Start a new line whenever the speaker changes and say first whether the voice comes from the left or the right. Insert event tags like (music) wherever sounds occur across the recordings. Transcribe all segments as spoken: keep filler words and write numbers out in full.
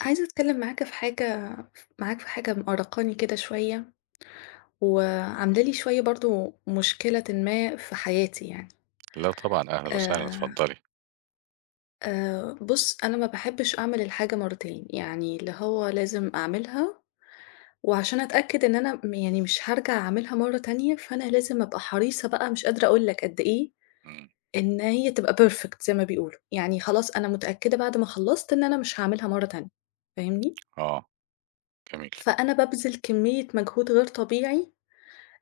left: عايزة أتكلّم معاك في حاجة معاك في حاجة مأرّقاني كده شوية، وعاملة لي شوية برضه مشكلةً ما في حياتي يعني.
right: لا طبعًا، أهلًا وسهلًا،
left: آآ،
right: اتفضّلي.
left: آآ، بُص أنا ما باحبش أعمل الحاجة مرّتين، يعني اللي هو لازم أعملها، وعشان أتأكد إن أنا م يعني مش هارجع أعملها مرّة تانية، فأنا لازم أبقى حريصة بقى مش قادرة أقول لك قد إيه
right: إمم.
left: إن هي تبقى perfect زي ما بيقولوا، يعني خلاص أنا متأكدة بعد ما خلّصت إن أنا مش هاعملها مرّة تانية، فاهمني؟
right: آه. جميل.
left: فأنا بابذل كمية مجهود غير طبيعي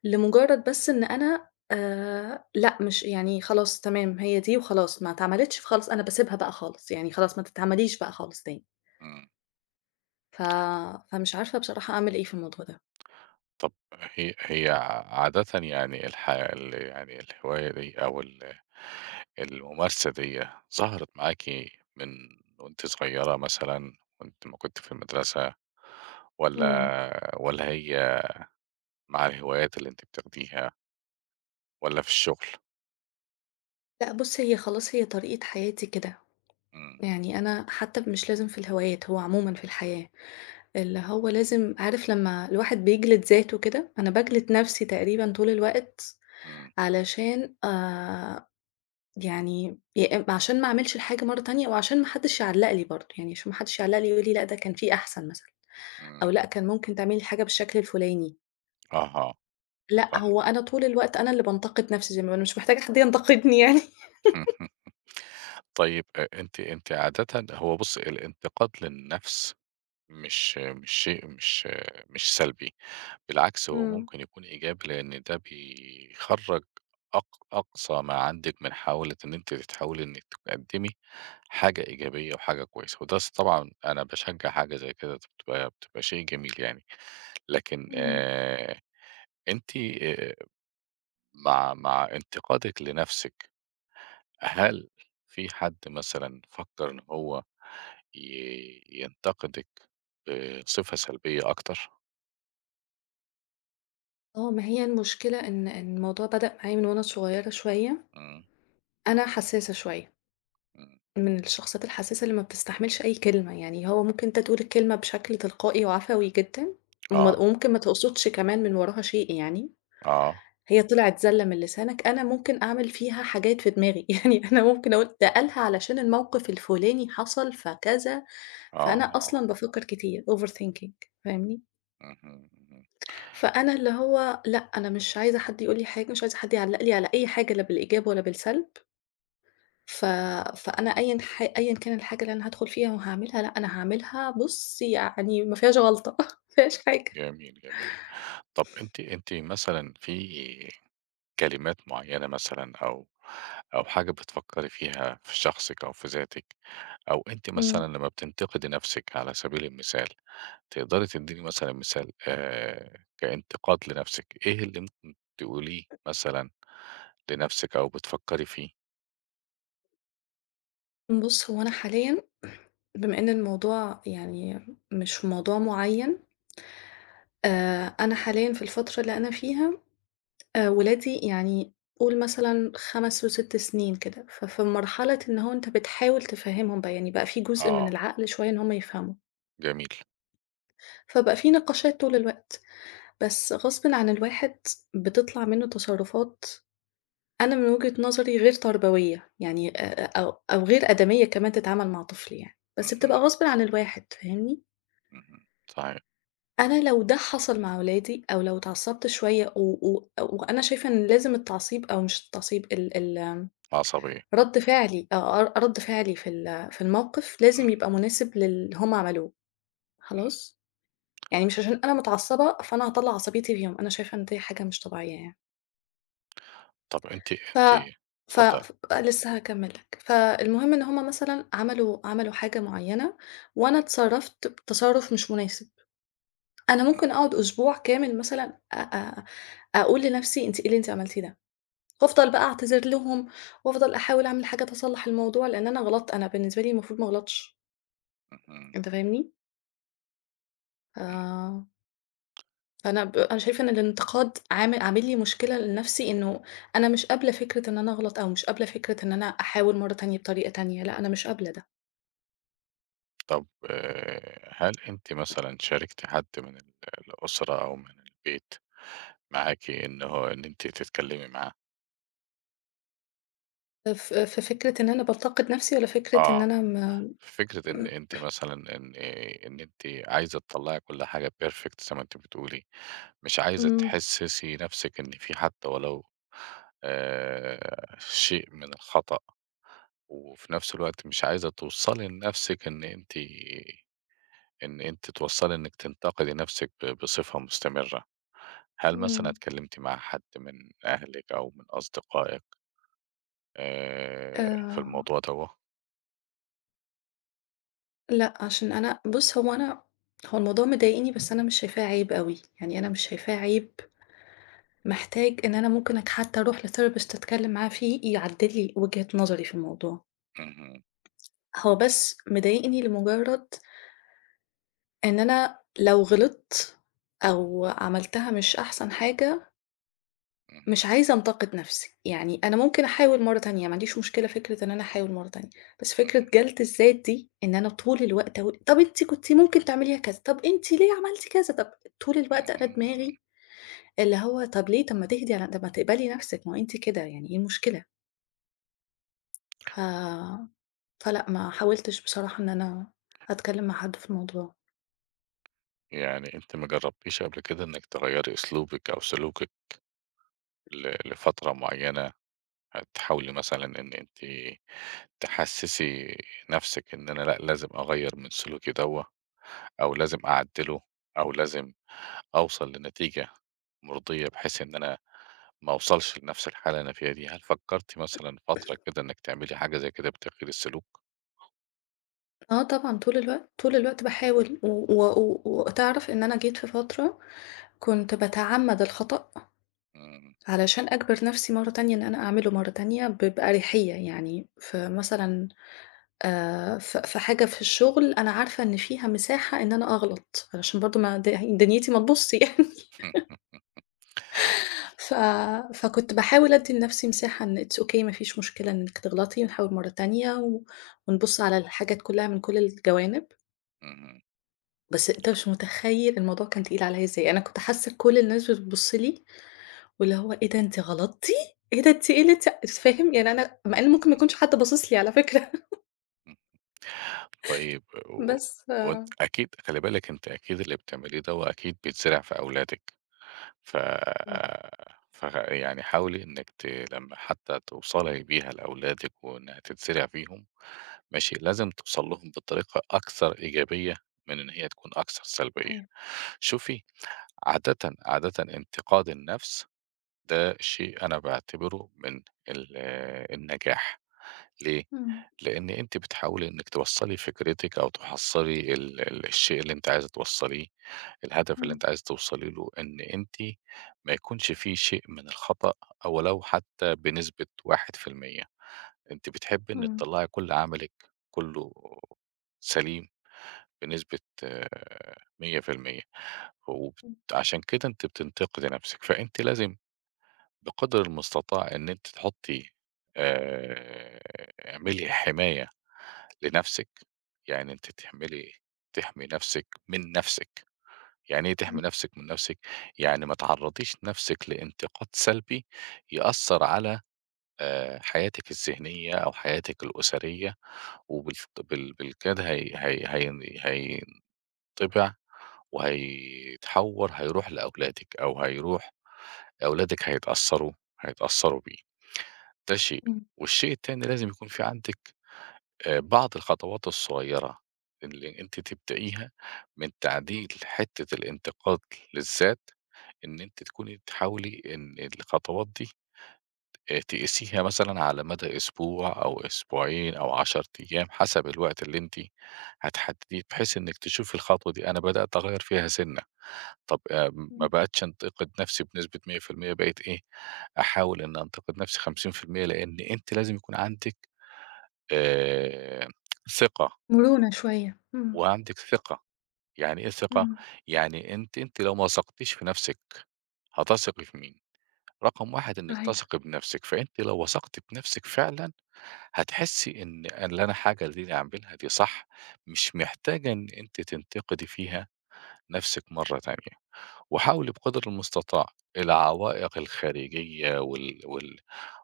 left: لمجرد بس إن أنا آآ لأ، مش يعني خلاص تمام هي دي وخلاص، ما اتعملتش فخلاص أنا باسيبها بقى خالص، يعني خلاص ما تتعمليش بقى خالص تاني.
right: إمم.
left: ف فمش عارفة بصراحة أعمل إيه في الموضوع ده.
right: طَب هي هي عادةً يعني الح ال يعني الهواية دي أو ال الممارسة ديّة ظهرت معاكِ من وأنتِ صغيّرة مثلًا، وأنتِ أمّا كنتِ في المدرسة
left: إمم.
right: والّا والّا هي، مع الهوايات اللي أنتِ بتاخديها والّا في الشغل؟
left: لأ بُص، هي خلاص هي طريقة حياتي كده،
right: إمم.
left: يعني أنا حتى مش لازم في الهوايات، هو عمومًا في الحياة، اللي هو لازم عارف لمّا الواحد بيجلد ذاته كده، أنا باجلد نفسي تقريبًا طول الوقت
right: إمم.
left: علشان آآ يعني ي عشان ما أعملش الحاجة مرّة تانية وعشان ما حدّش يعلّق لي برضه، يعني عشان ما حدّش يعلّق لي ويقول لي لأ ده كان في أحسن مثلًا، أو
right: إمم.
left: لأ كان ممكن تعملي الحاجة بالشكل الفُلاني،
right: أها.
left: لأ
right: فاهمِك.
left: هو أنا طول الوقت أنا اللي بانتقد نَفْسي زي ما أنا مش محتاجة حد ينتقدني (laughs) يعني.
right: (laughs) طيب أ أنتِ أنتِ عادةً، هو بُصّي، الانتقاد للنَفْس مش مش شيء مش مش سلبي، بالعكس هو
left: إمم،
right: ممكن يكون إيجابي لأن ده بيخرّج أق أقصى ما عندِك من حاولة إن أنتِ تحاولي إنِّك تقدّمي حاجة إيجابية وحاجة كويسة، وده س طبعًا أنا باشجّع حاجة زي كده بتبقى بتبقى شيء جميل يعني، لكن
left: إمم.
right: آآ أنتِ، آآ مع مع انتقادِك لنَفْسِك، هل في حد مثلًا فكّر إن هو ي ينتقدِك بصفة سلبية أكتر؟
left: آه، ما هي المشكلة إن إن الموضوع بدأ معايا من وأنا صغيّرة شوية،
right: إمم.
left: أنا حسّاسة شوية،
right: إمم.
left: من الشخصيات الحسّاسة اللي ما بتستحملش أي كلمة، يعني هو ممكن أنت تقول الكلمة بشكل تلقائي وعفوي جدًا وما
right: آه.
left: وممكن ما تقصدش كمان من وراها شيء يعني.
right: آه.
left: هي طلعت زَلّة من لسانك، أنا ممكن أعمل فيها حاجات في دماغي، (laughs) يعني أنا ممكن أقول ده قالها علشان الموقف الفُلاني حصل فكذا، فأنا
right: آه.
left: أصلًا بافكّر كتير overthinking فاهمني؟
right: اهم، اهم.
left: فأنا اللي هو لأ، أنا مش عايزة حد يقول لي حاجة، مش عايزة حد يعلّق لي على أي حاجة لا بالإيجاب ولا بالسلب، ف فأنا أيًا ح أيًا كان الحاجة اللي أنا هادخل فيها وهاعملها، لأ أنا هاعملها بُص يعني ما فيهاش غلطة (laughs) ما فيهاش حاجة.
right: جميل، جميل. طب أنتِ أنتِ مثلًا، في كلمات معيّنة مثلًا أو أو حاجة بتفكّري فيها في شخصِك أو في ذاتِك، أو أنتِ مثلًا
left: إمم.
right: لمّا بتنتقدي نَفْسِك على سبيل المثال، تقدري تدّيني مثلًا مثال آآ كانتقاد لنَفْسِك؟ إيه اللي ممكن تقوليه مثلًا لنَفْسِك أو بتفكّري فيه؟
left: بُص هو أنا حاليًا بما إن الموضوع يعني مش في موضوع معيّن آآ أنا حاليًا في الفترة اللي أنا فيها آآ ولادي يعني قُل مثلًا خمس و6 سنين كده، ففي مرحلة إن هو أنت بتحاول تفهّمهم بقى، يعني بقى في جزء من
right: آه،
left: العقل شوية إن هم يفهموا،
right: جميل.
left: فبقى في نقاشات طول الوقت، بس غصبٍ عن الواحد بتطلع منّه تصرفات أنا من وجهة نظري غير تربوية، يعني آآ أو أو غير آدمية كمان تتعامل مع طفل يعني، بس بتبقى
right: اهم،
left: غصبٍ عن الواحد، فاهمني؟
right: اهم. صحيح.
left: أنا لو ده حصل مع ولادي أو لو اتعصبت شوية و و وأنا شايفة إن لازم التعصيب أو مش التعصيب ال ال آمم،
right: عصبية.
left: رد فعلي آه، ر رد فعلي في ال في الموقف لازم
right: إمم.
left: يبقى مناسب للي هم عملوه،
right: إمم.
left: خلاص؟ يعني مش عشان أنا متعصبة فأنا هاطلّع عصبيتي فيهم، أنا شايفة إن دي حاجة مش طبيعية يعني.
right: طب أنتِ
left: ف
right: أنتِ
left: ف
right: اتفضلي.
left: ف لسه هاكمّل لك. فالمهم إن هم مثلًا عملوا عملوا حاجة معيّنة وأنا
right: إمم.
left: اتصرّفت تصرُّف مش مناسب. أنا
right: إمم.
left: ممكن أقعد أسبوع كامل مثلًا أ أ أقول لنفسي أنتِ إيه اللي أنتِ عملتيه ده، وأفضل بقى أعتذر لهم، وأفضل أحاول أعمل حاجات أصلّح الموضوع، لإن أنا غلطت، أنا بالنسبة لي المفروض ما أغلطش،
right: إمم.
left: أنت فاهمني؟
right: إمم.
left: ف فأنا ب أنا شايفة إن الانتقاد عامل عامل لي مشكلة لنفسي إنه أنا مش قابلة فكرة إن أنا أغلط، أو مش قابلة فكرة إن أنا أحاول مرة تانية بطريقة تانية، لأ أنا مش قابلة ده.
right: طب، آآ، هل أنتِ مثلًا شاركتِ حد من ال الأسرة أو من البيت معاكِ، إن هو إن أنتِ تتكلمي معاه؟
left: ف ففكرة إن أنا بانتقد نفسي والّا فكرة إن
right: آه.
left: أنا م
right: في فكرة إن أنتِ مثلًا، إن إيه، إن أنتِ عايزة تطلّعي كل حاجة perfect زي ما أنتِ بتقولي، مش عايزة
left: إمم،
right: تحسسي نفسِك إن في حتى ولو آآ، شيء من الخطأ، وفي نفس الوقت مش عايزة توصلي لنفسِك إن أنتِ إن أنتِ توصّلي إنِّك تنتقدي نَفْسِك ب بصفة مستمرة. هل مثلًا
left: إمم.
right: اتكلمتِ مع حد من أهلِك أو من أصدقائِك آآ في
left: آآ
right: الموضوع دوّة؟
left: لأ، عشان أنا بُص، هو أنا هو الموضوع مضايقني بس أنا مش شايفاه عيب أوي، يعني أنا مش شايفاه عيب محتاج إن أنا ممكن أت حتى أروح لtherapist أتكلّم معاه فيه يعدِّل لي وجهة نظري في الموضوع،
right: اهم.
left: هو بس مضايقني لمجرّد إن أنا لو غلطت أو عملتها مش أحسن حاجة مش
right: اهم.
left: عايزة أنتقد نفسي، يعني أنا ممكن أحاول مرة تانية، ما عنديش مشكلة فكرة إن أنا أحاول مرة تانية، بس فكرة
right: اهم.
left: جلد الذات دي إن أنا طول الوقت أقول طب أنتِ كنتِ ممكن تعمليها كذا، طب أنتِ ليه عملتِ كذا، طب طول الوقت أنا
right: اهم.
left: دماغي اللي هو طب ليه، طب ما تهدي على طب ما تقبلي نفسِك، ما هو أنتِ كده يعني إيه المشكلة؟ ف فلأ ما حاولتش بصراحة إن أنا أتكلم مع حد في الموضوع.
right: يعني أنتِ ما جرّبتيش قبل كده إنِّك تغيّري أسلوبِك أو سلوكِك ل لفترة معيّنة، هتحاولي مثلًا إن أنتِ تحسّسي نَفْسِك إن أنا لأ، لازم أغيّر من سلوكي دوّة، أو لازم أعدّله، أو لازم أوصل لنتيجة مرضية بحيث إن أنا ما اوصلش لنفس الحالة اللي أنا فيها دي؟ هل فكرتِ مثلًا فترة كده إنِّك تعملي حاجة زي كده بتغيير السلوك؟
left: آه طبعًا طول الوقت، طول الوقت باحاول و و و وتعرف إن أنا جيت في فترة كنت باتعمد الخطأ.
right: إمم.
left: علشان أجبر نفسي مرّة تانية إن أنا أعمله مرّة تانية ب بأريحية، يعني فمثلًا آآ ف في حاجة في الشغل أنا عارفة إن فيها مساحة إن أنا أغلط، علشان برضه ما د دنيتي ما تبوظش يعني (laughs)
right: إمم.
left: ف فكنت باحاول أدّي لنفسي مساحة إن it's okay ما فيش مشكلة إنِّك تغلطي ونحاول مرّة تانية و ونبُص على الحاجات كلّها من كل الجوانب،
right: إمم.
left: بس أنت مش متخيّل الموضوع كان تقيل عليّا إزاي، أنا كنت حاسة كل الناس بتبُص لي واللي هو إيه ده أنتِ غلطتِ! إيه ده أنتِ إيه اللي أنتِ فاهم؟ يعني أنا مع إن ممكن ما يكونش حد باصص لي على فكرة
right: إمم. طيب،
left: (laughs)
right: و
left: بس ف
right: وأنتِ أكيد خلي بالِك، أنتِ أكيد اللي بتعمليه دوّة أكيد بيتزرع في أولادِك، ف
left: إمم،
right: ف يعني حاولي إنِّك، ت لمّا حتى توصلي بيها لأولادِك وإنها تتزرع فيهم، ماشي، لازم توصل لهم بطريقة أكثر إيجابية من إن هي تكون أكثر سلبية.
left: صحيح.
right: شوفي، عادةً، عادةً انتقاد النفس ده شيء أنا باعتبره من ال النجاح، ليه؟
left: إمم،
right: لإن أنتِ بتحاولي إنِّك توصّلي فكرتِك، أو تحصّلي ال ال الشيء اللي أنتِ عايزة توصّليه، الهدف اللي
left: إمم،
right: أنتِ عايزة توصلي له، إن أنتِ ما يكونش في شيء من الخطأ، أو لو حتى بنسبة واحد في المية، أنتِ بتحبي إنِّك
left: إمم،
right: تطلّعي كل عملِك كُلّه سليم بنسبة مية في المية، وبت
left: إمم،
right: عشان كده أنتِ بتنتقدي نَفْسِك. فأنتِ لازم بقدر المستطاع إن أنتِ تحطّي، آآ اعملي حماية لنَفْسِك. يعني أنتِ تعملي، تحمي نَفْسِك من نَفْسِك. يعني إيه تحمي
left: إمم،
right: نَفْسِك من نَفْسِك؟ يعني ما تعرّضيش نَفْسِك لانتقاد سلبي يأثّر على آآ حياتِك الذهنية أو حياتِك الأسرية، وبالف بال بالكاد هي هي هين هينطبع وهيتحوّر، هيروح لأولادِك، أو هيروح أولادِك هيتأثّروا هيتأثّروا بيه. ده شيء.
left: إمم،
right: والشيء التاني، لازم يكون في عندِك آآ بعض الخطوات الصغيرة اللي أنتِ تبدئيها من تعديل حتّة الانتقاد للذات، إن أنتِ تكوني بتحاولي إن الخطوات دي آآ تقيسيها مثلًا على مدى أسبوع أو أسبوعين أو عشر أيام حسب الوقت اللي أنتِ هتحدديه، بحيث إنِّك تشوفي الخطوة دي، أنا بدأت أغيّر فيها سِنّة. طب آآ ما
left: إمم،
right: بقتش أنتقد نفسي بنسبة مية في المية، بقيت إيه، أحاول إن أنتقد نفسي خمسين في المية، لإن أنتِ لازم يكون عندِك آآ ثقة،
left: مرونة شوية، إمم،
right: وعندِك ثقة. يعني إيه ثقة؟
left: إمم،
right: يعني أنتِ أنتِ لو ما وثقتيش في نفسِك، هتثقي في مين؟ رقم واحد إنِّك
left: صحيح،
right: تثقي بنفسِك، فأنتِ لو وثقتِ بنفسِك فعلًا، هتحسّي إن اللي أنا حاجة اللي أنا أعملها دي صح، مش محتاجة إن أنتِ تنتقدي فيها نفسِك مرّة تانية. وحاولي بقدر المستطاع العوائق الخارجية وال وال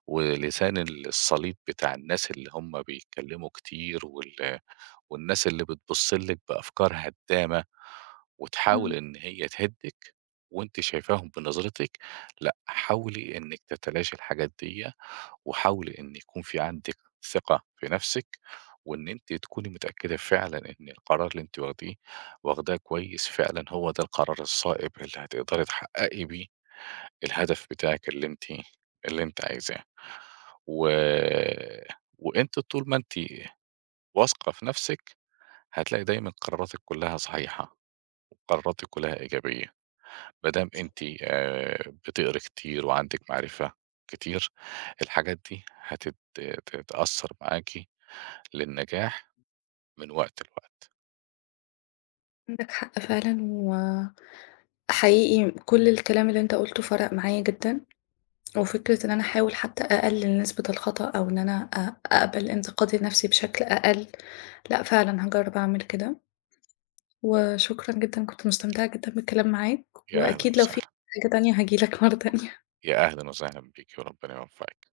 right: ولسان الصليب بتاع الناس اللي هم بيتكلّموا كتير وال والناس اللي بتبُص لِك بأفكار هدّامة وتحاول
left: إمم،
right: إن هي تهدِّك، وأنتِ شايفاهم بنظرتِك، لأ، حاولي إنِّك تتلاشي الحاجات ديّة، وحاولي إن يكون في عندِك ثقة في نَفْسِك، وإن أنتِ تكوني متأكدة فعلًا إن القرار اللي أنتِ واخديه واخداه كويس فعلًا هو ده القرار الصائب اللي هتقدري تحقّقي بيه الهدف بتاعِك اللي أنتِ اللي أنتِ عايزاه. و وأنتِ طول ما أنتِ واثقة في نَفْسِك، هتلاقي دايمًا قراراتِك كلّها صحيحة، وقراراتِك كلّها إيجابية، ما دام أنتِ آآ بتقري كتير وعندِك معرفة كتير، الحاجات دي هتت ت تأثّر معاكِ للنجاح من وقت لوقت.
left: عندك حق فعلًا وحقيقي كل الكلام اللي أنت قُلته فرَق معايا جدًا، وفكرة إن أنا أحاول حتى أقلل نسبة الخطأ أو إن أنا أ أقبل انتقاد لنفسي بشكل أقل، لأ فعلًا هاجرّب أعمل كده. وشكرًا جدًا، كنت مستمتعة جدًا بالكلام معاك،
right: يا أهلًا
left: وأكيد لو في
right: وسهلًا.
left: حاجة تانية هاجي لك مرة تانية.
right: يا أهلًا وسهلًا بيكِ، وربنا يوفقِك.